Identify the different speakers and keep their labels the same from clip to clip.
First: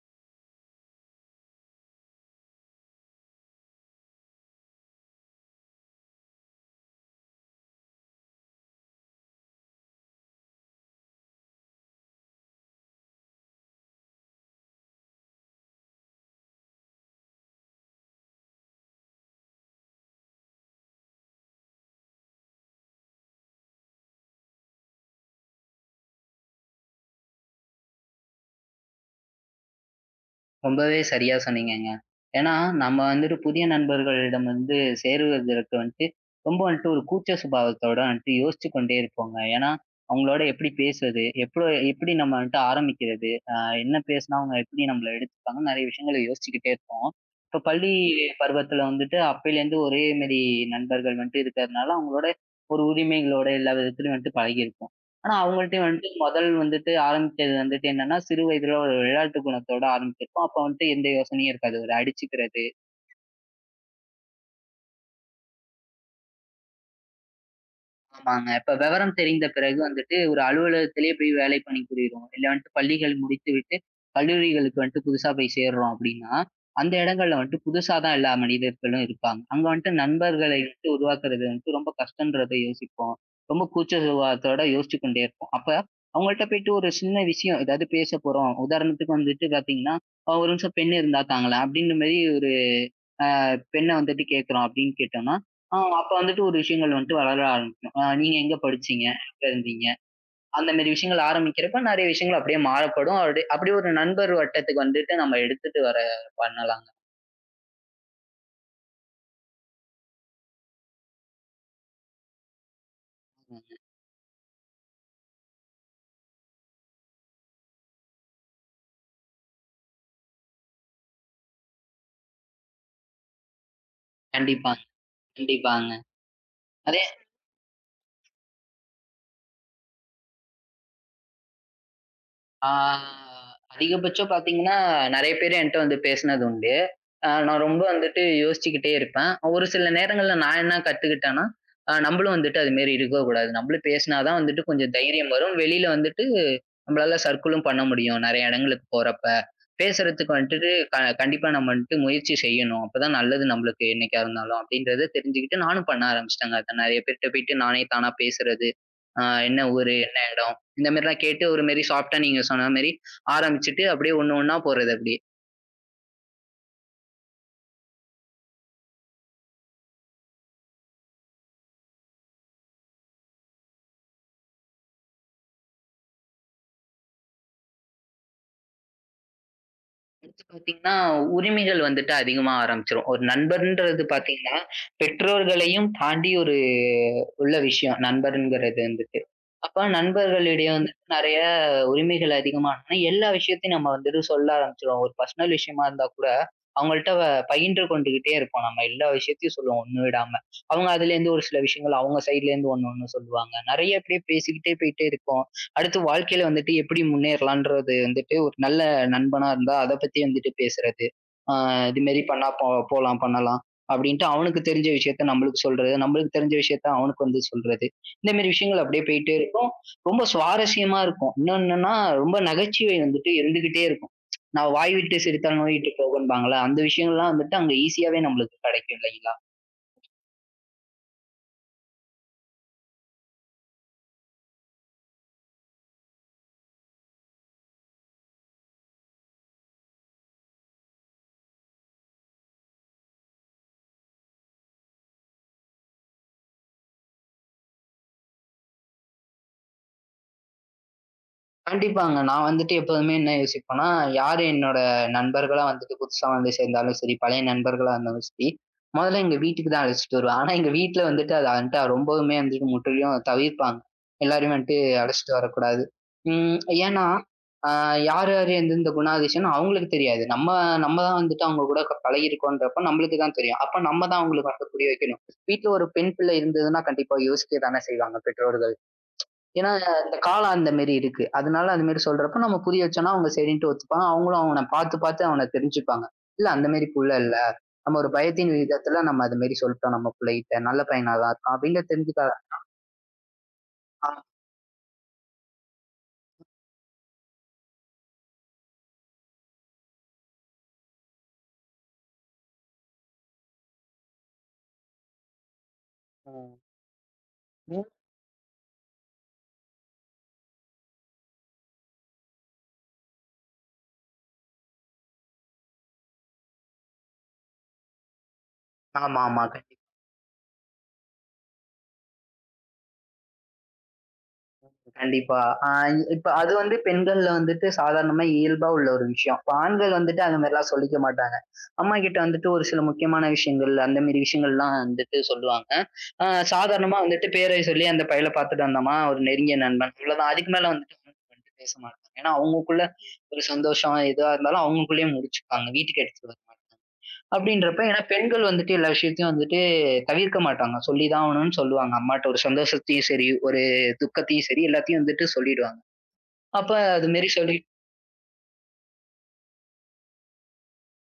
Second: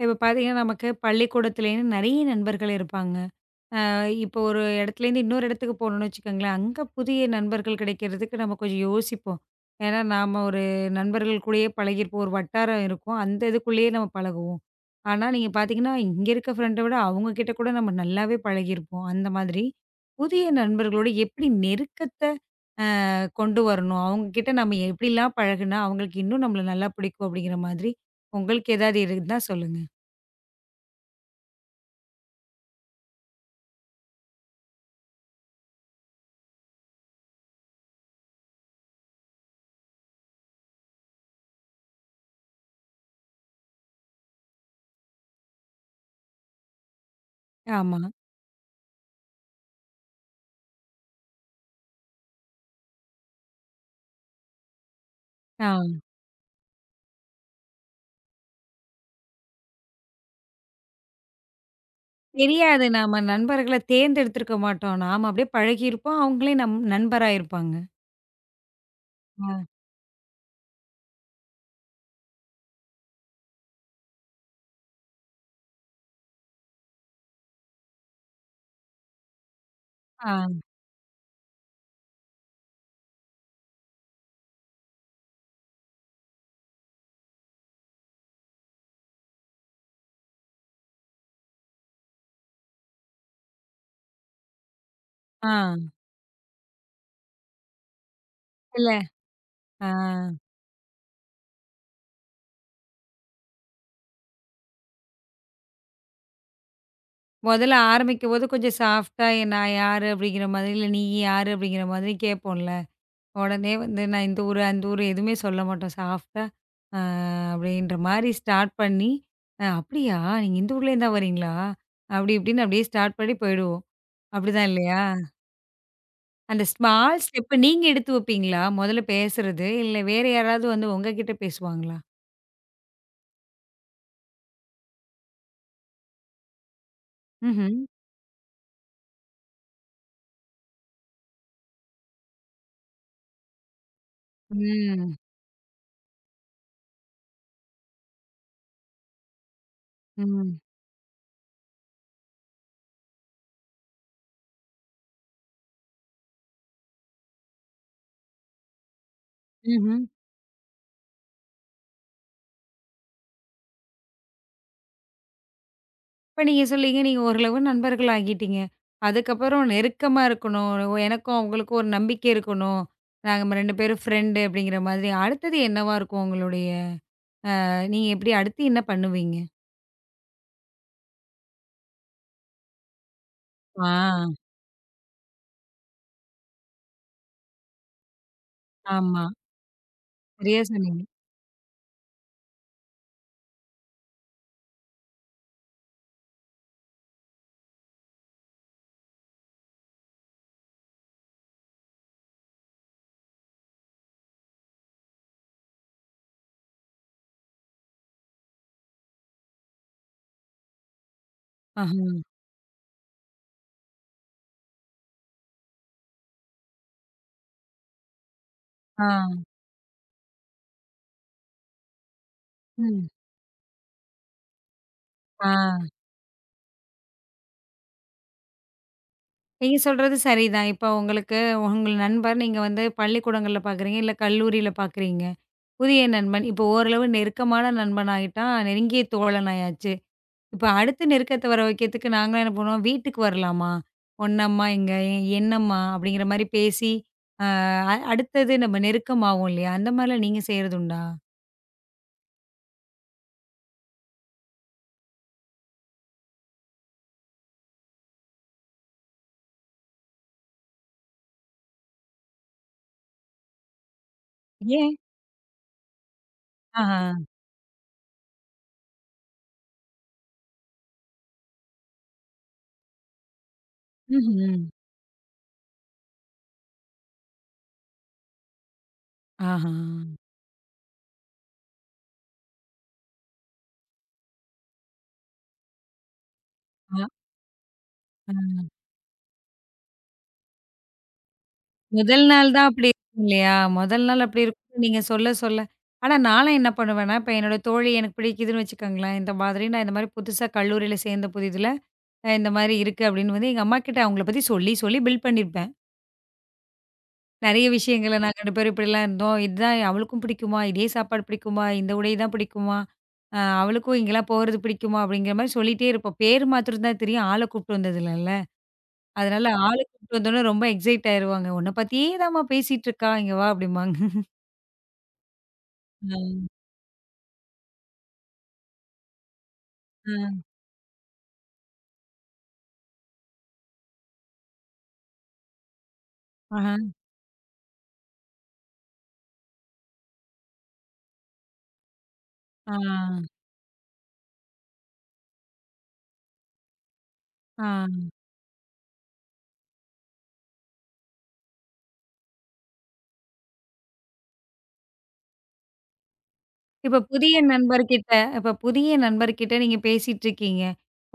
Speaker 1: இப்ப பாத்தீங்கன்னா, நமக்கு பள்ளிக்கூடத்தில இருந்து நெறைய நண்பர்கள் இருப்பாங்க. ஆ, இப்போ ஒரு இடத்துல இன்னொரு இடத்துக்கு போனும் வெச்சுக்கோங்களேன். அங்க புதிய நண்பர்கள் கிடைக்கறதுக்கு நம்ம கொஞ்சம் யோசிப்போம். என்னா, நாம ஒரு நண்பர்கள் கூடயே பழகி இருப்போம். ஒரு வட்டாரம் இருக்கும். அந்த இதுக்குள்ளயே நம்ம பழகவோம். ஆனா, நீங்கப் பாத்தீங்கன்னா, இங்க இருக்க ஃபிரெண்டு அவங்க கிட்ட கூட நம்ம நல்லாவே பழகி இருப்போம். அந்த மாதிரி. புதிய நண்பர்களோட எப்படி நெருக்கத்தை, ஆ, கொண்டு வரணும். அவங்க கிட்ட நம்ம எப்படி எல்லாம் பழகுனா, அவங்களுக்கு இன்னும் நம்மள நல்லா பிடிக்கும் அப்படிங்கற மாதிரி, உங்களுக்கு ஏதாவது இருந்தா சொல்லுங்க.
Speaker 2: ரொம்பவே சரியா சொன்னீங்கங்க. ஏன்னா, நம்ம வந்துட்டு புதிய நண்பர்களிடம் வந்து சேருவதற்கு வந்துட்டு, ரொம்ப வந்துட்டு ஒரு கூச்ச சுபாவத்தோட வந்துட்டு யோசுச்சு கொண்டே இருப்போங்க. ஏன்னா, அவங்களோட எப்படி பேசுறது, எப்பளோ எப்படி நம்ம கிட்ட ஆரம்பிக்கிறது, ஆ, என்ன பேசினா அவங்க எப்படி நம்மள எடுத்துப்பாங்கன்னு, நெறைய விஷயங்களை யோசிச்சுக்கிட்டே இருப்போம். இப்ப இ பள்ளி
Speaker 1: ஆமா.
Speaker 2: பருவத்துல வந்துட்டு, அப்பயில இருந்து ஒரே மாரி நண்பர்கள் மட்டும் இருக்கறதுனால, அவங்களோட ஒரு உரிமைகள்யோட, எல்லாவிதத்துலயும் வந்துட்டு பழகி இருப்போம். ஆனா, அவங்கள்ட்டையும்
Speaker 1: ஆ.
Speaker 2: வந்துட்டு மொதல் வந்துட்டு ஆரம்பிக்கிறது வந்துட்டு என்னன்னா, சிறு வயதில ஒரு விளையாட்டு குணத்தோட ஆரம்பிச்சிருப்போம். அப்ப வந்துட்டு, எந்த யோசனையும் இருக்காது. ஒரு அடிச்சுக்கிறது.
Speaker 1: தெரியாது. நாம நண்பர்கள தேர்ந்தெடுத்து இருக்க மாட்டோம். நாம அப்படியே பழகி இருப்போம். அவங்களே நம் நண்பர் ஆயிருப்பாங்க.
Speaker 2: ஆமாங்க. இப்ப விவரம் தெரிந்த
Speaker 1: அ.
Speaker 2: பிறகு வந்துட்டு ஒரு அலுவலகத்திலே போய் வேலை பண்ணி புரிறோம். இல்ல, வந்துட்டு பள்ளிகள் முடித்துவிட்டு கல்லூரிகளுக்கு வந்துட்டு புதுசா போய் சேர்றோம் அப்படின்னா, அந்த இடங்கள்ல வந்துட்டு புதுசாதான் எல்லா மனிதர்களும் இருப்பாங்க. அங்க வந்துட்டு நண்பர்களை
Speaker 1: ஆம்.
Speaker 2: எப்படி உருவாக்கறது வந்துட்டு ரொம்ப கஷ்டன்றத யோசிப்போம். ரொம்ப கூச்ச சுபாவத்தோட யோசிச்சு கொண்டே இருப்போம். அப்ப அவங்க கிட்ட போயிட்டு, ஒரு சின்ன விஷயம் ஏதாவது பேசப்போறோம். உதாரணத்துக்கு வந்துட்டு பாத்தீங்கன்னா, "ஒரு நிமிஷம் பெண் இருந்தா தாங்களேன்" அப்படின்னு மாதிரி ஒரு ஆ, பெண்ண வந்துட்டு கேட்கிறோம் அப்படின்னு கேட்டோம்னா, ஆ,
Speaker 1: ஆ.
Speaker 2: அப்ப வந்துட்டு ஒரு விஷயங்கள் வந்துட்டு வளர ஆரம்பிக்கும். ஆ, நீங்க எங்க
Speaker 1: இல்ல.
Speaker 2: படிச்சீங்க, எங்க இருந்தீங்க
Speaker 1: ஆ.
Speaker 2: அந்த மாதிரி விஷயங்கள் ஆரம்பிக்கிறப்ப, நிறைய விஷயங்கள் அப்படியே மாறப்படும். அப்படி அப்படியே ஒரு நண்பர் வட்டத்துக்கு வந்துட்டு நம்ம எடுத்துட்டு வர பண்ணலாங்க.
Speaker 1: முதல்ல ஆரம்பிக்கும்போது கொஞ்சம் சாஃப்ட்டா நான் யாரு அப்படிங்கற மாதிரி இல்ல. நீ யாரு அப்படிங்கற மாதிரி கேப்போம்ல. உடனே வந்து நான் இந்த ஊர், அந்த ஊர் எதுவுமே சொல்லமாட்டோம். சாஃப்ட்டா, அ, அப்படின்ற மாதிரி ஸ்டார்ட் பண்ணி, "அப்படியா? இந்த ஊர்ல இருந்து தான் வரீங்களா?" அப்படி இப்படின்னு அப்படியே ஸ்டார்ட் பண்ணி போயிடுவோம். அப்படித்தான்
Speaker 2: கண்டிப்பாங்க.
Speaker 1: இல்லையா?
Speaker 2: கண்டிப்பாங்க.
Speaker 1: அந்த
Speaker 2: அதே
Speaker 1: ஸ்மால் ஸ்டெப் நீங்க எடுத்து வைப்பீங்களா? முதல்ல பேசுறது இல்ல. வேற யாராவது வந்து உங்ககிட்ட பேசுவாங்களா?
Speaker 2: ஆ அதிகபட்சம் பாத்தீங்கன்னா, நெறைய பேர் என்ட்ட வந்து பேசினது உண்டு. அ, நான்
Speaker 1: ம்ஹும்.
Speaker 2: ரொம்ப வந்துட்டு யோசிச்சுக்கிட்டே இருப்பேன். ஒரு சில நேரங்கள்ல நான் என்ன கத்துக்கிட்டேன்னா, அ, நம்மளும் வந்துட்டு அது மாதிரி இருக்கக் கூடாது. நம்மளும் பேசினாதான் வந்துட்டு கொஞ்சம்
Speaker 1: ம்.
Speaker 2: தைரியம் வரும். வெளியில வந்துட்டு நம்மளால சர்க்கில்லும் பண்ண முடியும், நெறைய இடங்களுக்குப் போறப்ப. பேசுறதுக்கு
Speaker 1: ம்.
Speaker 2: வந்துட்டு கண்டிப்பா நம்ம வந்துட்டு முயற்சி செய்யணும். அப்பதான் நல்லது நம்மளுக்கு என்னைக்கா இருந்தாலும். அப்படின்றதை தெரிஞ்சிக்கிட்டு நானும் பண்ண ஆரம்பிச்சிட்டேங்க. நெறைய பேர் கிட்ட போயிட்டு நானே தானா பேசுறது, அ, என்ன ஊரு,
Speaker 1: ம்ஹும்.
Speaker 2: என்ன இடம் இந்த மாதிரி எல்லாம் கேட்டு ஒரு மாதிரி சாஃப்ட்டா நீங்க சொன்ன மாதிரி ஆரம்பிச்சிட்டு, அப்படியே ஒண்ணு ஒண்ணா போறது அப்படியே.
Speaker 1: இப்போ நீங்கச் சொல்லுங்க. நீங்க ஒரு அளவு நண்பர்களாகிட்டீங்க. அதுக்கப்புறம் நெருக்கமா இருக்கணும். எனக்கும் அவங்களுக்கும் ஒரு நம்பிக்கை இருக்கணும். நாங்க 2 பேரும் ஃப்ரெண்டு அப்படிங்கற மாதிரி. அடுத்தது என்னவா இருக்கும்? உங்களுடைய அ, நீங்க எப்படி அடுத்து என்ன பண்ணுவீங்க?
Speaker 2: வந்து பாத்தீங்கன்னா உரிமைகள் வந்துட்டு அதிகமா ஆரம்பிச்சிரும். ஒரு நண்பர்ன்றது
Speaker 1: ஆ.
Speaker 2: பாத்தீங்கன்னா, பெற்றோர்களையும் தாண்டி ஒரு உள்ள விஷயம் நண்பர்ங்கிறது வந்துட்டு.
Speaker 1: ஆமா.
Speaker 2: அப்ப
Speaker 1: சரியா
Speaker 2: நண்பர்களிடையே வந்து
Speaker 1: சொன்னீங்க.
Speaker 2: நெறைய உரிமைகள் அதிகமா ஆனா எல்லா விஷயத்தையும் நம்ம வந்துட்டு சொல்ல ஆரம்பிச்சிருவோம். ஒரு பெர்சனல் விஷயமா இருந்தாக்கூட, அவங்கள்ட்ட வ பகிர்ந்து கொண்டுகிட்டே இருப்போம். நம்ம எல்லா விஷயத்தையும் சொல்லுவோம் ஒண்ணு விடாம. அவங்க அதுல இருந்து ஒரு சில விஷயங்கள் அவங்க சைட்ல இருந்து ஒண்ணொன்னு சொல்லுவாங்க. நெறைய அப்படியே பேசிக்கிட்டே போயிட்டே இருப்போம். அடுத்து வாழ்க்கையில வந்துட்டு எப்படி முன்னேறலாம்ன்றது வந்துட்டு ஒரு நல்ல நண்பனா இருந்தா அதைப் பத்தி வந்துட்டு பேசுறது. ஆ, இது
Speaker 1: ஆஹன்.
Speaker 2: மாதிரி பண்ணா போ போலாம், பண்ணலாம் அப்படின்னு அவனுக்குத் தெரிஞ்ச விஷயத்தை நம்மளுக்கு சொல்றது, நம்மளுக்கு தெரிஞ்ச விஷயத்தை அவனுக்கு வந்து சொல்றது. இந்த மாதிரி விஷயங்கள் அப்படியே
Speaker 1: ஆ.
Speaker 2: போயிட்டே இருக்கும். ரொம்ப சுவாரஸ்யமா இருக்கும். இன்னொன்னுன்னா ரொம்ப நகைச்சுவை
Speaker 1: ம்.
Speaker 2: வந்துட்டு இருந்துகிட்டே இருக்கும். நான் வாய்விட்டு சிரித்தால் நோய்
Speaker 1: ஆ.
Speaker 2: விட்டுப் போகும்பாங்கள்ல. அந்த விஷயங்கள்லாம் வந்துட்டு அங்க ஈசியாவே நம்மளுக்கு கிடைக்கும். இல்லைங்களா?
Speaker 1: நீங்கச் சொல்றது சரிதான். இப்போ உங்களுக்கு உங்கள் நண்பர் நீங்க வந்து பள்ளிக்கூடங்கள்ல பாக்குறீங்க. இல்ல கல்லூரியில பாக்குறீங்க. புதிய நண்பன் இப்போ ஓரளவு நெருக்கமான நண்பன் ஆயிட்டான். நெருங்கிய தோழன் ஆயாச்சு. இப்போ அடுத்த நெருக்கத்தை வர வைக்கறதுக்கு நாங்கள்லாம் என்ன பண்ணுவோம். வீட்டுக்கு வரலாமா? உன்னம்மா எங்க என்னம்மா அப்படிங்கற மாதிரி பேசி. அ, அடுத்தது நம்ம நெருக்கமாவும் இல்லயா, அந்த மாதிரி எல்லாம் நீங்க செய்யறது உண்டா?
Speaker 2: கண்டிப்பாங்க. நான் வந்துட்டு எப்பவுமே என்ன யோசிப்பேன்னா, யாரு என்னோட நண்பர்களா வந்துட்டு புதுசா வந்து சேர்ந்தாலும் சரி, பழைய நண்பர்களா வந்தாலும் சரி, முதல்ல எங்க வீட்டுக்குத்தான் அழைச்சிட்டு வருவேன். ஆனா எங்க வீட்டுல வந்துட்டு, அது வந்துட்டு ரொம்பவுமே வந்துட்டு முற்றிலும் தவிர்ப்பாங்க. எல்லாரையும் வந்துட்டு
Speaker 1: ஏன்?
Speaker 2: அழைச்சிட்டு வரக் கூடாது. அம்,
Speaker 1: ஆஹா.
Speaker 2: ஏன்னா, ஆ, யாரு யாரு எந்த எந்த குணாதிசயம்னு அவங்களுக்கு தெரியாது. நம்ம நம்ம தான் வந்துட்டு அவங்க கூடப் பழகி இருக்கோம்ன்றப்போ, நம்மளுக்குத்தான் தெரியும். அப்போ நம்ம தான் அவங்களுக்கு
Speaker 1: ம்ஹும்.
Speaker 2: வந்து புரிய வைக்கணும். வீட்ல ஒரு பெண்பிள்ளை இருந்ததுன்னா கண்டிப்பா யோசிக்கத்தானே செய்வாங்க பெற்றோர்கள். ஏன்னா
Speaker 1: ஆஹா.
Speaker 2: அந்தக் காலம் அந்த மாதிரி இருக்கு. அதனால அந்த மாதிரி சொல்றப்போ, நம்ம புரிய வச்சோம்னா அவங்க சரின்னு ஒத்துப்பாங்க. அவங்களும் அவன பாத்து பாத்து அவனத் தெரிஞ்சுப்பாங்க. இல்ல அந்த மாதிரி
Speaker 1: ஆ.
Speaker 2: புள்ள இல்ல. நம்ம ஒரு பயத்தின்
Speaker 1: ம்.
Speaker 2: விதத்துல நம்ம அதை மாதிரி சொல்லிட்டோம், நம்ம புள்ளைட்ட. நல்ல பையனா தான் இருக்கான் அப்படின்னு தெரிஞ்சுக்க
Speaker 1: முதல் நாள் தான் அப்படி இருக்கும் இல்லையா? முதல்
Speaker 2: ஆமா.
Speaker 1: நாள் அப்படி இருக்கும். நீங்கச் சொல்லச் சொல்ல ஆனா நான்லாம் என்ன பண்ணுவேன்னா, இப்ப என்னோட தோழி எனக்குப் பிடிக்குதுன்னு வச்சுக்கோங்களேன், இந்த மாதிரி இந்த மாதிரி புதுசா கல்லூரியில சேர்ந்த புதிதுல, அ இந்த மாதிரி இருக்கு அப்படின்னு எங்க அம்மா கிட்ட அவங்கள பத்தி சொல்லிச் சொல்லி பிள்ட் பண்ணி இருப்பேன்.
Speaker 2: ஆ.
Speaker 1: நிறைய
Speaker 2: ம்.
Speaker 1: விஷயங்கள நாங்க 2 பேரும் இப்படி எல்லாம் இருந்தோம். இது தான் அவளுக்கும் பிடிக்குமா, இதே சாப்பாடு பிடிக்குமா, இந்த உடை தான் பிடிக்குமா, அ, அவளுக்கும் இங்க எல்லாம் போறது பிடிக்குமா அப்படிங்கற மாதிரி சொல்லிட்டே இருப்பேன். பேரு மாத்திரம் தான் தெரியும். ஆளக் கூட்டிட்டு வந்தது இல்ல.
Speaker 2: ஆமாமா.
Speaker 1: அதனால
Speaker 2: கண்டிப்
Speaker 1: ஆளக் கூட்டிட்டு வந்தா ரொம்ப எக்ஸ்சைட் ஆயிடுவாங்க. உன்ன பத்தியே தான் மா பேசிட்டு இருக்கா. இங்க வா அப்படிம்பாங்க.
Speaker 2: கண்டிப்பா. அ இப்ப
Speaker 1: ம்.
Speaker 2: அது வந்து பெண்கள்ல வந்துட்டு சாதாரணமா இயல்பா உள்ள ஒரு விஷயம். ஆண்கள் வந்துட்டு அது
Speaker 1: ம்.
Speaker 2: மாரிலாம் சொல்லிக்க மாட்டாங்க. அம்மா கிட்ட வந்துட்டு ஒரு சில முக்கியமான விஷயங்கள் அந்த மாரி விஷயங்கள்லாம் வந்துட்டு சொல்லுவாங்க. ஆ
Speaker 1: அஹ.
Speaker 2: சாதாரணமா வந்துட்டு பேரை சொல்லி அந்தப் பையல பாத்துட்டு வந்தாமா, ஒரு நெருங்கிய நண்பன். இவ்ளோதான் [unintelligible] அதுக்கு மேல வந்துட்டு [unintelligible] பேசமாட்டாங்க. ஏன்னா
Speaker 1: ஆ.
Speaker 2: அவங்களுக்குள்ள ஒரு சந்தோஷம் இதா இருந்தாலும் அவங்களுக்குள்ளேயே முடிச்சுப்பாங்க. வீட்டுக்கு எடுத்துட்டு வரமாட்டாங்க. அப்படின்றப்போ, ஏன்னா
Speaker 1: ஆ.
Speaker 2: பெண்கள் வந்துட்டு எல்லா விஷயத்தையும் வந்துட்டு தவிர்க்க மாட்டாங்க. சொல்லிதான் ஆகணும்னு சொல்லுவாங்க. அம்மாட்ட ஒரு சந்தோஷத்தையும் சரி, ஒரு துக்கத்தையும் சரி எல்லாத்தையும் வந்துட்டு சொல்லிடுவாங்க. அப்ப
Speaker 1: இப்ப
Speaker 2: அது மாரி
Speaker 1: புதிய
Speaker 2: சொல்லி
Speaker 1: நண்பர் கிட்ட, இப்ப புதிய நண்பர் கிட்ட நீங்கப் பேசிட்டு இருக்கீங்க.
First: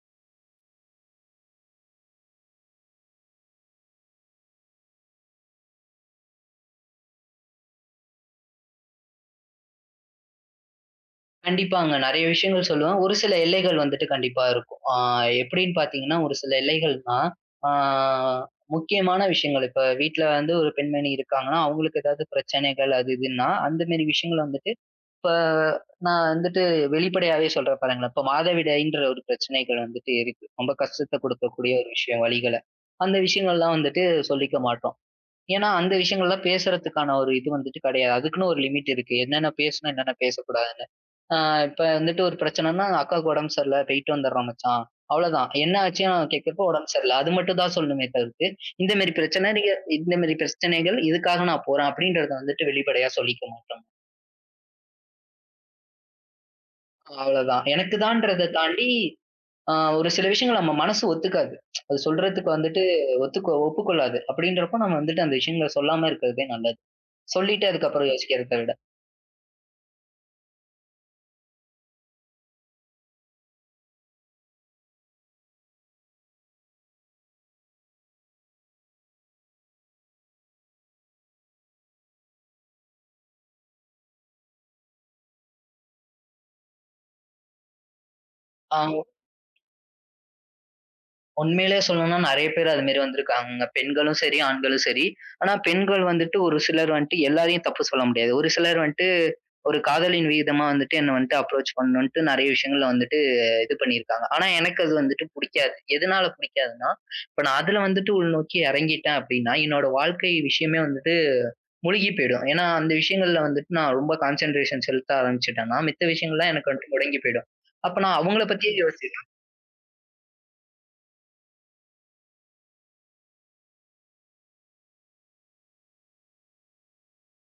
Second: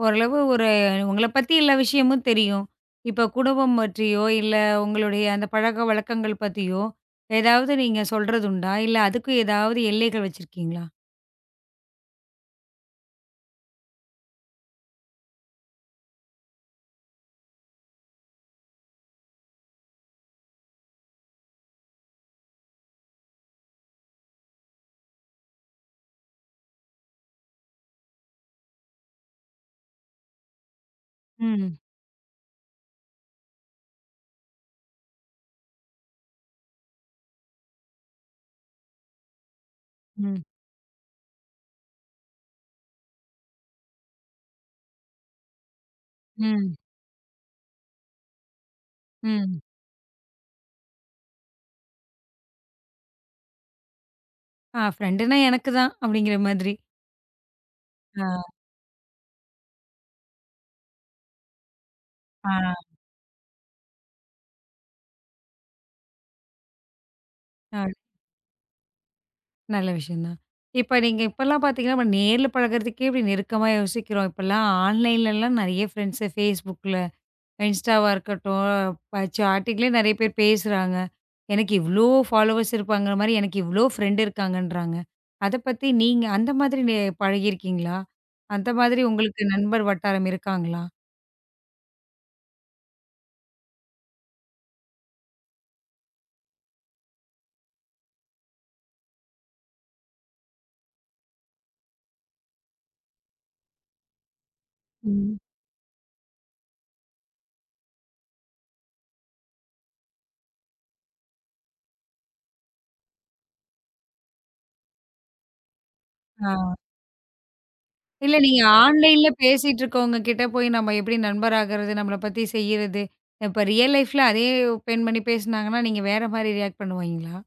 Speaker 1: ஓரளவு ஒரு உங்கள பத்தி எல்லா விஷயமும் தெரியும். இப்ப குடும்பம் மற்றியோ இல்ல உங்களுடைய அந்தப் பழக்கவழக்கங்கள் பத்தியோ, ஏதாவது நீங்க சொல்றது உண்டா? இல்ல அதுக்கு ஏதாவது எல்லைகள் வச்சிருக்கீங்களா?
Speaker 2: கண்டிப்பாங்க. நெறைய விஷயங்கள் சொல்லுவேன். ஒரு சில எல்லைகள் வந்துட்டு கண்டிப்பா இருக்கும். ஆ எப்படின்னு பார்த்தீங்கன்னா, ஒரு சில எல்லைகள்னா ஆ முக்கியமான விஷயங்கள். இப்ப வீட்ல வந்து ஒரு பெண்மணி இருக்காங்கன்னா, அவங்களுக்கு ஏதாவது பிரச்சனைகள் அது, இதுன்னா அந்த மாரி விஷயங்கள் வந்துட்டு, இப்ப நான் வந்துட்டு வெளிப்படையாவே சொல்றேன் பாருங்களேன். இப்ப மாதவிடாய்ன்ற ஒரு பிரச்சனைகள் வந்துட்டு இருக்கு. ரொம்ப கஷ்டத்த குடுக்கக்கூடிய
Speaker 1: ம்.
Speaker 2: ஒரு விஷயம், வலிகளை. அந்த விஷயங்கள்லாம் வந்துட்டு சொல்லிக்க மாட்டோம். ஏன்னா அந்த விஷயங்கள்லாம் பேசுறதுக்கான ஒரு இது வந்துட்டு கெடையாது. அதுக்குன்னு ஒரு லிமிட் இருக்கு. என்னென்ன பேசணும், என்னென்ன
Speaker 1: ம்.
Speaker 2: பேசக் கூடாதுன்னு. ஆ இப்ப வந்துட்டு ஒரு பிரச்சனைன்னா, அக்காவுக்கு உடம்பு சரியில்ல, போய்ட்டு வந்தறேன் மச்சான். அவ்ளோதான். என்ன ஆச்சுன்னு கேட்கிறப்போ,
Speaker 1: ம்.
Speaker 2: உடம்பு சரியில்ல. அது மட்டும்தான் சொல்லணும்மே தவிர்த்து, இந்த மாரி பிரச்சனை
Speaker 1: ம்.
Speaker 2: நீங்க இந்த மாரி பிரச்சனைகள் இதுக்காக நான் போறேன் அப்படிங்கிறதை வந்துட்டு வெளிப்படையா சொல்லிக்க மாட்டாங்க.
Speaker 1: ஆ ஃப்ரெண்டுன்னா எனக்குத் தான் அப்படிங்கிற மாதிரி.
Speaker 2: அவ்வளவுதான்.
Speaker 1: ஆ.
Speaker 2: எனக்குதான்றதை தாண்டி, அ ஒரு சில விஷயங்கள் நம்ம மனசு ஒத்துக்காது. அதைச் சொல்றதுக்கு வந்துட்டு
Speaker 1: ஆ.
Speaker 2: ஒத்துக் ஒப்புக்கொள்ளாது. அப்படின்றப்போ நம்ம வந்துட்டு அந்த விஷயங்களை சொல்லாம இருக்கிறதே நல்லது. சொல்லிட்டு
Speaker 1: ஆ.
Speaker 2: அதுக்கப்புறம் யோசிக்கிறதை விட.
Speaker 1: நல்ல விஷயம் தான். இப்ப நீங்க இப்பலாம் பார்த்தீங்கன்னா, நேர்ல பழகுறதுக்கு நெருக்கமா யோசிக்கிறோம். இப்பல்லாம் ஆன்லைன்ல எல்லாம் நிறைய ஃப்ரண்ட்ஸ்.ஃபேஸ்புக்ல, இன்ஸ்டாவா இருக்கட்டும். பா சாட்டிங்ல நிறைய பேர் பேசுறாங்க. எனக்கு இவ்ளோ ஃபாலோவர்ஸ் இருப்பாங்கிறமாரி, எனக்கு இவ்ளோ ஃப்ரண்ட் இருக்காங்கன்றாங்க. அத பத்தி நீங்க அந்த மாதிரி நே பழகி இருக்கீங்களா? அந்த
Speaker 2: அ
Speaker 1: மாதிரி உங்களுக்கு நண்பர் வட்டாரம் இருக்காங்களா?
Speaker 2: உண்மையிலேயே சொல்லணும்னா நிறைய பேர் அது மாதிரி வந்திருக்காங்க. பெண்களும் சரி, ஆண்களும் சரி. ஆனா பெண்கள் வந்துட்டு ஒரு சிலர் வந்துட்டு எல்லாரையும் தப்பு சொல்ல முடியாது. ஒரு சிலர் வந்துட்டு ஒரு காதலின் வீதமா வந்துட்டு என்னை வந்துட்டு அப்ரோச் பண்ணுண்ட்டு நறைய விஷயங்கள்ல வந்துட்டு இது பண்ணிருக்காங்க. ஆனா எனக்கு அது வந்துட்டு
Speaker 1: ம்.
Speaker 2: பிடிக்காது. எதனால பிடிக்காதுன்னா, இப்ப நான் அதுல வந்துட்டு உள்நோக்கி இறங்கிட்டேன் அப்படின்னா, என்னோட வாழ்க்கை விஷயமே வந்துட்டு முழுகி போயிடும். ஏன்னா அந்த விஷயங்கள்ல வந்துட்டு நான் ரொம்ப கான்சென்ட்ரேஷன் செலுத்த ஆரம்பிச்சிட்டேன்னா மித்த விஷயங்கள்
Speaker 1: ஆ.
Speaker 2: எல்லாம் எனக்கு வந்துட்டு முடங்கிப் போயிடும். அப்ப நான்
Speaker 1: இல்ல.
Speaker 2: அவங்களை
Speaker 1: நீங்க
Speaker 2: பத்தியே யோசிச்சிட்டுருப்
Speaker 1: ஆன்லைன்ல பேசிட்டு இருக்கவங்க கிட்ட போய் நாம எப்படி நண்பர் ஆகுறது? நம்மள பத்தி செய்யறது. இப்ப ரியல் லைஃப்ல அதே பெண்மணி பேசுனாங்கன்னா, நீங்க வேற மாதிரி ரியேக்ட் பண்ணுவீங்களா?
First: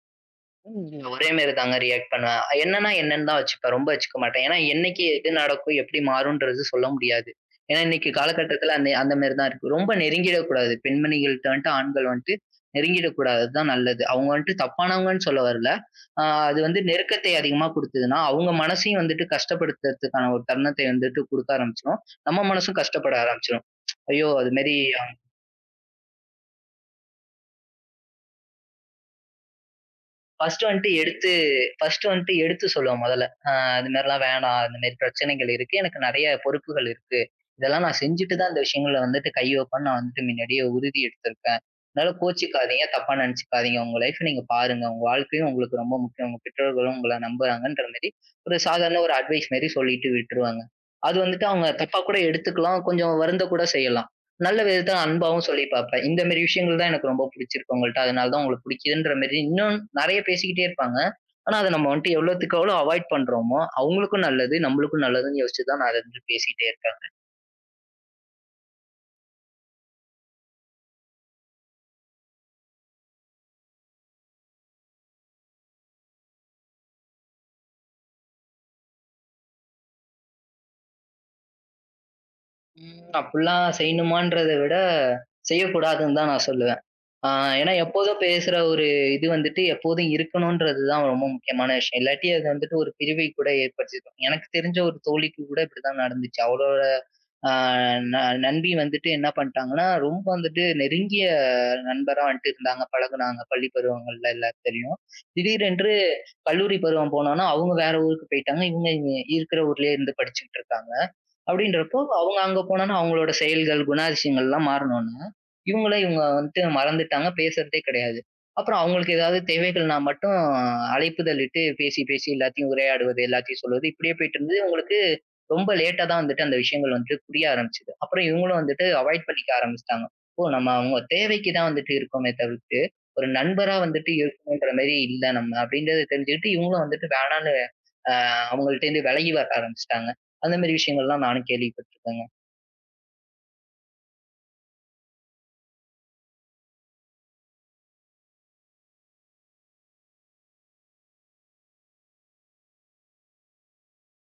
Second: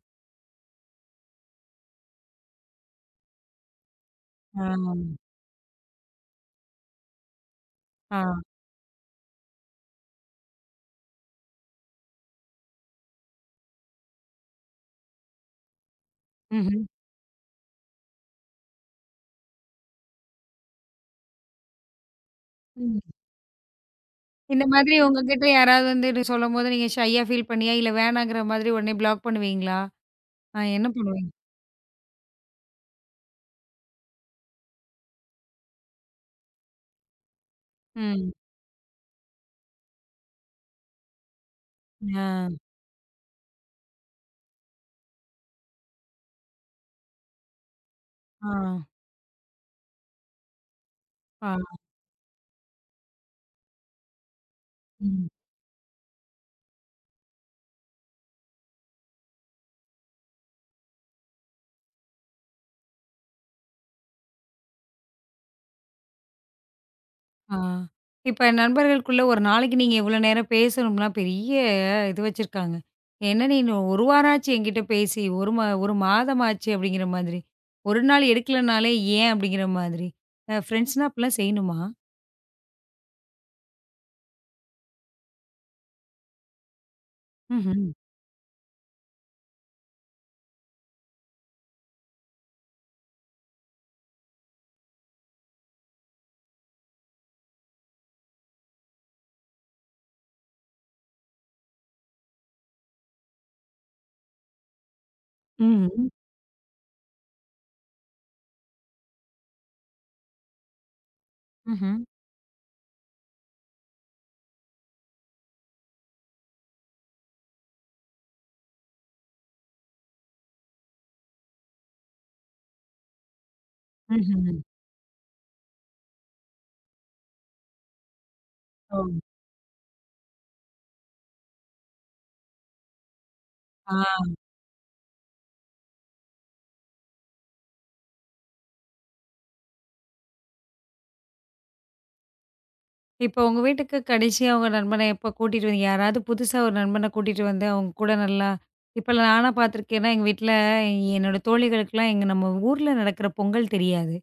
Speaker 2: ஒரே மாரிதாங்க ரியக்ட் பண்ணுவேன். என்னன்னா என்னன்னுதான் வச்சுப்பேன். ரொம்ப வச்சுக்க மாட்டேன். ஏன்னா என்னைக்கு
Speaker 1: ஆ.
Speaker 2: எது நடக்கும், எப்படி மாறும்ன்றது சொல்ல முடியாது. ஏன்னா இன்னைக்கு
Speaker 1: ஆ.
Speaker 2: கால கட்டத்துல அந்த அந்த மாரிதான் இருக்கு. ரொம்ப நெருங்கிடக் கூடாது. பெண்மணிகள்ட்ட வன்ட்டு, ஆண்கள் வன்ட்டு நெருங்கிடக் கூடாதுதான் நல்லது. அவங்க வந்துட்டு தப்பானவங்கன்னு சொல்ல வரல. அ அது வந்து
Speaker 1: ம்ஹ்ம்.
Speaker 2: நெருக்கத்தை அதிகமா குடுத்ததுன்னா அவங்க மனசையும் வந்துட்டு கஷ்டப்படுத்துறதுக்கான ஒரு தருணத்த வந்துட்டு குடுக்க ஆரம்பிச்சிடும். நம்ம மனசும்
Speaker 1: ம்.
Speaker 2: கஷ்டப்பட ஆரம்பிச்சிடும். ஐயோ அது
Speaker 1: இந்த
Speaker 2: மாரி
Speaker 1: மாதிரி உங்ககிட்ட யாராவது வந்து சொல்லும்போது, நீங்க ஷையா பீல் பண்ணியா, இல்ல வேணாங்கிற மாரி உடனே ப்ளாக் பண்ணுவீங்களா? ஆ
Speaker 2: பர்ஸ்ட்
Speaker 1: என்ன
Speaker 2: வன்ட்டு
Speaker 1: பண்ணுவீங்க?
Speaker 2: எடுத்து பர்ஸ்ட் வந்துட்டு எடுத்துச் சொல்லுவேன் முதல்ல. அ. அது மாரி எல்லாம் வேணாம். அந்த மாதிரி பிரச்சனைகள் இருக்கு. எனக்கு நிறைய பொறுப்புகள் இருக்கு. இதெல்லாம் நான்
Speaker 1: ம்.
Speaker 2: செஞ்சிட்டுதான் அந்த விஷயங்கள வந்துட்டு கை வப்பேன்னு நான் வந்துட்டு முன்னாடியே உறுதி எடுத்துருக்கேன். அதனால
Speaker 1: ஆ.
Speaker 2: கோச்சுக்காதீங்க. தப்பா நினைச்சுக்காதீங்க. உங்க லைப் நீங்க பாருங்க. உங்க வாழ்க்கையும் உங்களுக்கு ரொம்ப முக்கியம். உங்க பெற்றோர்களும் உங்களை நம்பறாங்கன்ற மாதிரி ஒரு
Speaker 1: ஆ.
Speaker 2: சாதாரண ஒரு அட்வைஸ் மாதிரி சொல்லிட்டு விட்டுருவேங்க. அது வந்துட்டு
Speaker 1: ஆ.
Speaker 2: அவங்க தப்பாக்கூட எடுத்துக்கலாம். கொஞ்சம் வருந்தக்கூட செய்யலாம். நல்ல விதத்துல
Speaker 1: ம்.
Speaker 2: அன்பாவும் சொல்லிப் பார்ப்பேன். இந்த மாதிரி விஷயங்கள் தான் எனக்கு ரொம்ப பிடிச்சிருக்கு உங்கள்ட்ட. அதனாலதான் உங்களை பிடிக்கிறதுன்ற மாரி இன்னும் நிறைய பேசிக்கிட்டே இருப்பாங்க. ஆனா அதை நம்ம வந்துட்டு எவ்வளவுத்துக்கு எவ்வளவு அவாய்ட் பண்றோமோ, அவங்களுக்கும் நல்லது, நம்மளுக்கும் நல்லதுன்னு யோசிச்சுதான் அது வந்துட்டு பேசிக்கிட்டே இருப்பாங்க.
Speaker 1: ஆ. இப்ப நண்பர்களுக்குள்ள ஒரு நாளைக்கு நீங்க எவ்வளவு நேரம் பேசணும்னு பெரிய இது வச்சிருக்காங்க. என்ன நீனு 1 வாரமாச்சு என்கிட்ட பேசி ஒரு, ஒரு மாதமாச்சு அப்படிங்கிற மாதிரி ஒரு நாள் எடுக்கலைன்னாலே ஏன் அப்படிங்கிற மாதிரி ஃபிரண்ட்ஸ்ன்னா அப்படி எல்லாம் செய்யணுமா?
Speaker 2: ம். அப்புல்லாம் செய்யணுமான்றதைவிட, செய்யக் கூடாதுன்னுதான் நான் சொல்லுவேன். ஆ ஏன்னா
Speaker 1: ம்ஹ்ம்.
Speaker 2: எப்போதும் பேசுற ஒரு இது வந்துட்டு எப்போதும் இருக்கணும்றதுதான் ரொம்ப முக்கியமான விஷயம். இல்லாட்டி அது வந்துட்டு ஒரு பிரிவை கூட ஏற்படுத்திடும். எனக்குத் தெரிஞ்ச ஒரு தோழிக்கு கூட இப்டிதான் நடந்துச்சு. அவுளோட அ ந நண்பி வந்துட்டு என்ன பண்ணிட்டாங்கன்னா, ரொம்ப வந்துட்டு நெருங்கிய நண்பரா வந்தட்டு இருந்தாங்க, பழகுனாங்க பள்ளிப் பருவங்கள்ல எல்லாம் தெரியும். திடீரென்று
Speaker 1: ம்ஹ்ம்.
Speaker 2: கல்லூரி பருவம் போனவுடனே அவங்க வேற ஊருக்குப் போயிட்டாங்க. இவங்க இங்க இருக்கிற ஊர்லயே இருந்து படிச்சுகிட்டு இருக்காங்க.
Speaker 1: ம்ஹ்ம்.
Speaker 2: அப்டின்றப்போ அவுங்க அங்க போனவுடனே அவுங்களோட செயல்கள், குணாதிசயங்கள்லாம் மாறினவுடனே இவுங்களை இவுங்க வந்துட்டு மறந்துட்டாங்க. பேசுறதே கிடையாது. அப்புறம் அவங்களுக்கு ஏதாவது தேவைகள்னா மட்டும் அழைப்புதலிட்டு பேசி, பேசி எல்லாதையும் உரையாடுவது, எல்லாதையும் சொல்வது இப்படியே போயிட்டு இருந்தது.
Speaker 1: ம்ஹ்ம்.
Speaker 2: அவுங்களுக்கு ரொம்ப லேட்டா தான் வந்துட்டு அந்த விஷயங்கள் வந்துட்டு புரிய ஆரம்பிச்சுது. அப்புறம் இவுங்களும் வந்துட்டு
Speaker 1: ஓ!
Speaker 2: அவாய்ட் பண்ணிக்க ஆரம்பிச்சுட்டாங்க. இப்போ நம்ம அவுங்க தேவைக்குத்தான் வந்துட்டு இருக்கோமே தவிர்த்து, ஒரு நண்பரா
Speaker 1: ஆ.
Speaker 2: வந்துட்டு இருக்கணும்கிற மாரி இல்ல நம்ம அப்டின்றத தெரிஞ்சுக்கிட்டு இவுங்களும் வந்துட்டு வேணானு, அ அவுங்கட்ட இருந்து விலகி வர ஆரம்பிச்சுட்டாங்க. அந்த மாரி விஷயங்கள்லாம் நானும் கேள்விப்பட்டிருக்கேங்க.
Speaker 1: இப்போ உங்க வீட்டுக்குக் கடைசியா உங்க நண்பனை எப்போ கூட்டிட்டு வந்தீங்க. யாராவது புதுசா ஒரு நண்பனைக் கூட்டிட்டு வந்து உங்க கூட நல்லா இப்ப எல்லாம் நாலாம் பார்த்திருக்கிறேன் ஏன்னா எங்க வீட்டுல என்னோட தோழிகளுக்கு எல்லாம் எங்க நம்ம ஊர்ல நடக்குற பொங்கல் தெரியாது.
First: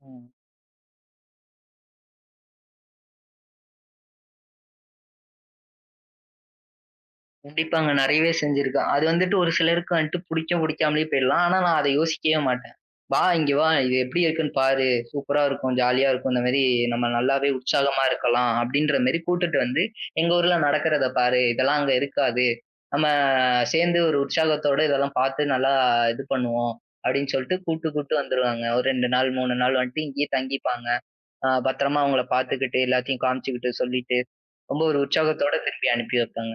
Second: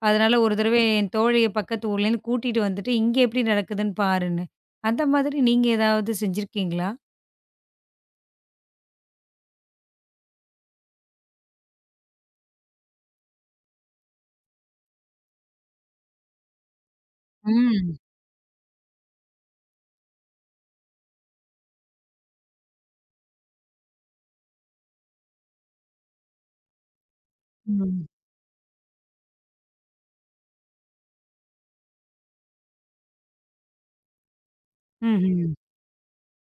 Speaker 2: ம்.
Speaker 1: அதுனால ஒரு தடவை என் தோழிய பக்கத்து ஊரலிருந்து கூட்டிட்டு வந்துட்டு, இங்க எப்டி நடக்குதுன்னு பாருன்னு. அந்த மாதிரி நீங்க எதாவது செஞ்சிருக்கீங்களா?
Speaker 2: கண்டிப்பாங்க. நிறையவே செஞ்சிருக்கோம். அது வந்துட்டு ஒரு சிலருக்கு வந்துட்டு புடிக்கும், பிடிக்காமலும் போயிரலாம். ஆனா நான் அதை யோசிக்கவே மாட்டேன். வா இங்க வா. இது எப்டி இருக்குன்னு பாரு. சூப்பரா இருக்கும். ஜாலியா இருக்கும். அந்த மாரி நம்ம நல்லாவே
Speaker 1: ம்.
Speaker 2: உற்சாகமா இருக்கலாம் அப்டின்ற மாதிரி கூட்டிட்டு வந்து, எங்க ஊர்ல நடக்கிறதை பாரு. இதெல்லாம் அங்க இருக்காது. நம்ம சேர்ந்து ஒரு உற்சாகத்தோடு இதெல்லாம் பாத்து நல்லா இது பண்ணுவோம் அப்டின்னு சொல்லிட்டு கூப்ட்டு,
Speaker 1: ம்.
Speaker 2: கூப்ட்டு வந்துருவாங்க. ஒரு 2 நாள், 3 நாள் வந்துட்டு இங்கேயே தங்கிப்பாங்க. அ பத்திரமா அவங்களை பார்த்துக்கிட்டு எல்லாத்தையும் காமிச்சுக்கிட்டு, சொல்லிட்டு ரொம்ப ஒரு
Speaker 1: ம்ம்.
Speaker 2: உற்சாகத்தோடு திருப்பி அனுப்பி வைப்பாங்க.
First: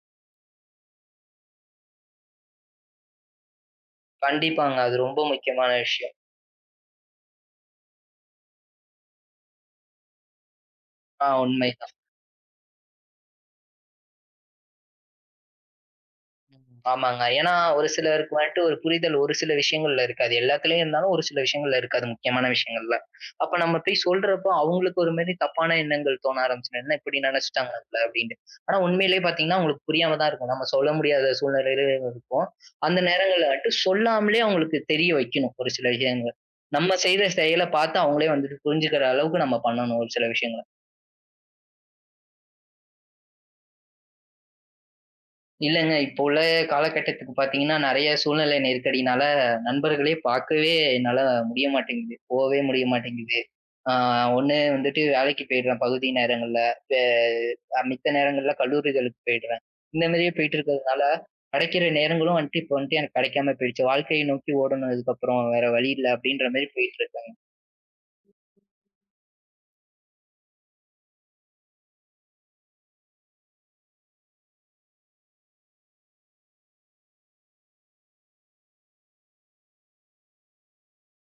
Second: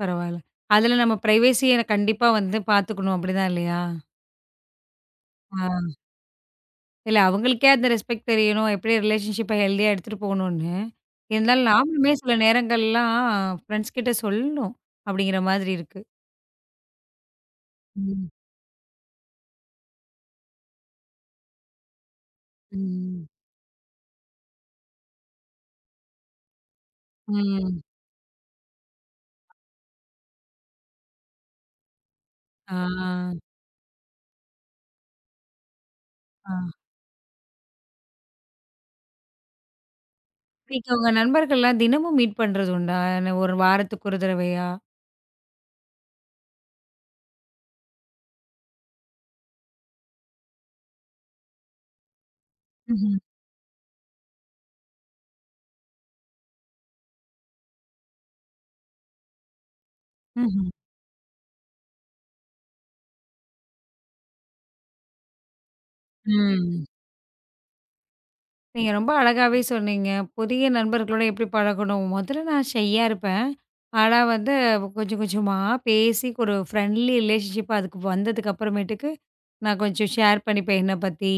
Speaker 1: பரவால்ல. அதுல நம்ம ப்ரைவசிய கண்டிப்பா வந்து பாத்துக்கணும். அப்படி தான் இல்லயா?
Speaker 2: கண்டிப்பாங்க. அது ரொம்ப
Speaker 1: ஆ.
Speaker 2: முக்கியமான விஷ்யம்.
Speaker 1: இல்ல அவங்களுக்கே அந்த ரெஸ்பெக்ட் தெரியனும். எப்படி ரெளடிவன் ஷிப்ப கெல்தியா எடுத்துட்டு போகணும்னு.
Speaker 2: ஆ
Speaker 1: இருந்தாலும்
Speaker 2: உண்மை தா.
Speaker 1: நாமலுமே சில நேரங்கள் எல்லாம் ஃபிரண்ட்ஸ் கிட்ட சொல்லணும் அப்டிங்கிற மாதிரி இருக்கு.
Speaker 2: ஆமாங்க. ஏன்னா ஒரு
Speaker 1: ம்.
Speaker 2: சிலருக்கு வந்துட்டு ஒரு புரிதல் ஒரு சில விஷயங்கள்ல இருக்காது. எல்லாத்துலயும் இருந்தாலும் ஒரு சில விஷயங்கள்ல இருக்காது. முக்கியமான விஷயங்கள்ல.
Speaker 1: ம்ம்.
Speaker 2: அப்ப நம்ம போய்ச் சொல்றப்போ, அவுங்களுக்கு ஒரு மாதிரி தப்பான எண்ணங்கள் தோண ஆரம்ச்சிடும். என்ன இப்படி நினைச்சுட்டாங்க
Speaker 1: ம்.
Speaker 2: நம்மல அப்படின்னு. ஆனா உண்மையிலேயே பார்த்தீங்கன்னா அவங்களுக்கு புரியாமதான் இருக்கும். நம்ம சொல்ல முடியாத சூழ்நிலையிலும் இருப்போம். அந்த
Speaker 1: ஆ.
Speaker 2: நேரங்கள்ல வந்துட்டு, சொல்லாமலேயே அவங்களுக்கு தெரிய வைக்கணும் ஒரு சில விஷயங்களை.
Speaker 1: ஆ.
Speaker 2: நம்ம செய்த செயலை பார்த்து அவங்களே வந்துட்டு புரிஞ்சுக்கிற அளவுக்கு நம்ம பண்ணணும் ஒரு சில விஷயங்களை.
Speaker 1: வீட்ல உங்க நண்பர்கள் எல்லாம் தினமும் மீட் பண்றது உண்டா? 1 வாரத்துக்கு ஒரு தடவையா.
Speaker 2: இல்லைங்க. இப்போ உள்ள கால கட்டத்துக்குப் பார்த்தீங்கன்னா நிறைய சூழ்நிலை நெருக்கடினால நண்பர்களைப் பாக்கவே என்னால முடிய மாட்டிங்கிது. போவே முடிய
Speaker 1: ம்ஹ்ம்.
Speaker 2: மாட்டிங்கிது. ஆ 1 வந்துட்டு வேலைக்கு போயிருவேன் பகுதி நேரங்கள்ல. அ. மித்த நேரங்கள்ல கல்லூரிகளுக்கு போயிடுவேன். இந்த மாரியே போயிட்டு
Speaker 1: ம்ஹ்ம்.
Speaker 2: இருக்கறதுனால கிடைக்கிற நேரங்களும் வந்துட்டு, இப்ப வந்துட்டு எனக்குக் கிடைக்காம போயிடுச்சு. வாழ்க்கையை நோக்கி ஓடணும் இதுக்கப்புறம் வேற வழி இல்ல
Speaker 1: ம்,
Speaker 2: அப்படின்ற மாரி
Speaker 1: ம்.
Speaker 2: போயிட்டு இருக்கேங்க.
Speaker 1: நீங்க ரொம்ப அழகாவே சொன்னீங்க. புதிய நண்பர்களுடன் எப்படி பழகணும்? முதல்ல நான் ஷையா இருப்பேன். ஆனா வந்து கொஞ்சம் கொஞ்சமா பேசிப் ஒரு ஃப்ரெண்ட்லி ரெலேஷன்ஷிப் அதுக்கு வந்ததுக்கு அப்புறமேட்டுக்கு நான் கொஞ்சம் ஷேர் பண்ணிப்பேன். என்ன பத்தி,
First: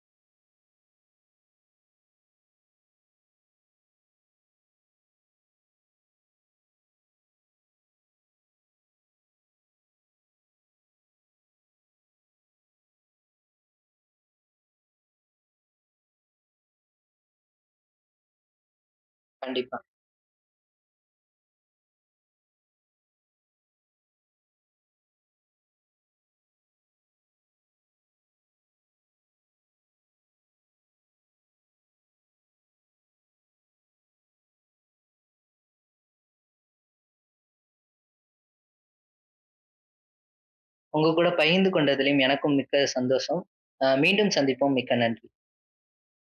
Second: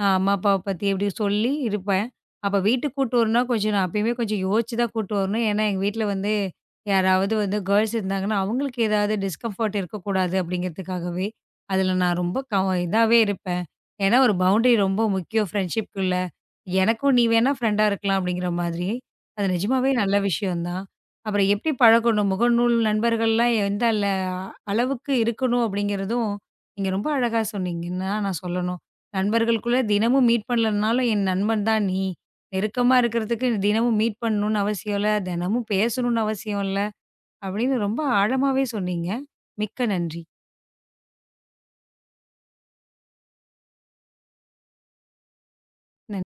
Speaker 1: அ, அம்மா அப்பாவ பத்தி சொல்லி இருப்பேன். அப்ப வீட்டுக்குக் கூட்டிட்டு வரணும். கொஞ்சம் நான் எப்பவுமே கொஞ்சம் யோசிச்சுதான் கூட்டிட்டு வரணும். ஏன்னா எங்க வீட்ல வந்து யாராவது வந்து கேர்ள்ஸ் இருந்தாங்கன்னா அவங்களுக்கு ஏதாவது டிஸ்கம்ஃபர்ட் இருக்க கூடாது அப்படிங்கறதுக்காகவே அதுல நான் ரொம்ப கவ இதாவே இருப்பேன். ஏன்னா ஒரு பவுண்டரி ரொம்ப முக்கியம். ப்ரெண்ட்ஷிப்குள்ள எனக்கும் நீ வேணா ஃப்ரெண்ட் இருக்கலாம் அப்படிங்கிற மாதிரி. அது
Speaker 2: கண்டிப்பா.
Speaker 1: நிஜமாவே நல்ல விஷயம் தான். அப்புறம் எப்படி பழக்கணும்? முகநூல் நண்பர்கள் எல்லாம் இருந்தாலும் அளவுக்கு இருக்கணும் அப்படிங்கறதும் இங்க ரொம்ப அழகா சொன்னீங்க. நான் சொல்லணும் நண்பர்களுக்குத் தினமும் மீட் பண்ணலைனாலும் என் நண்பன் தான் நீ. நெருக்கமா இருக்கிறதுக்கு தினமும் மீட் பண்ணனும்னு அவசியம் இல்ல. தினமும் பேசணும்னு அவசியம் இல்ல அப்படின்னு ரொம்ப ஆழமாவே சொன்னீங்க. மிக்க நன்றி.
Speaker 2: உங்க கூடப் பகிர்ந்து கொண்டதிலும் எனக்கும் மிக்க சந்தோஷம். அ மீண்டும் சந்திப்போம். மிக்க நன்றி.
Speaker 1: நன்றி.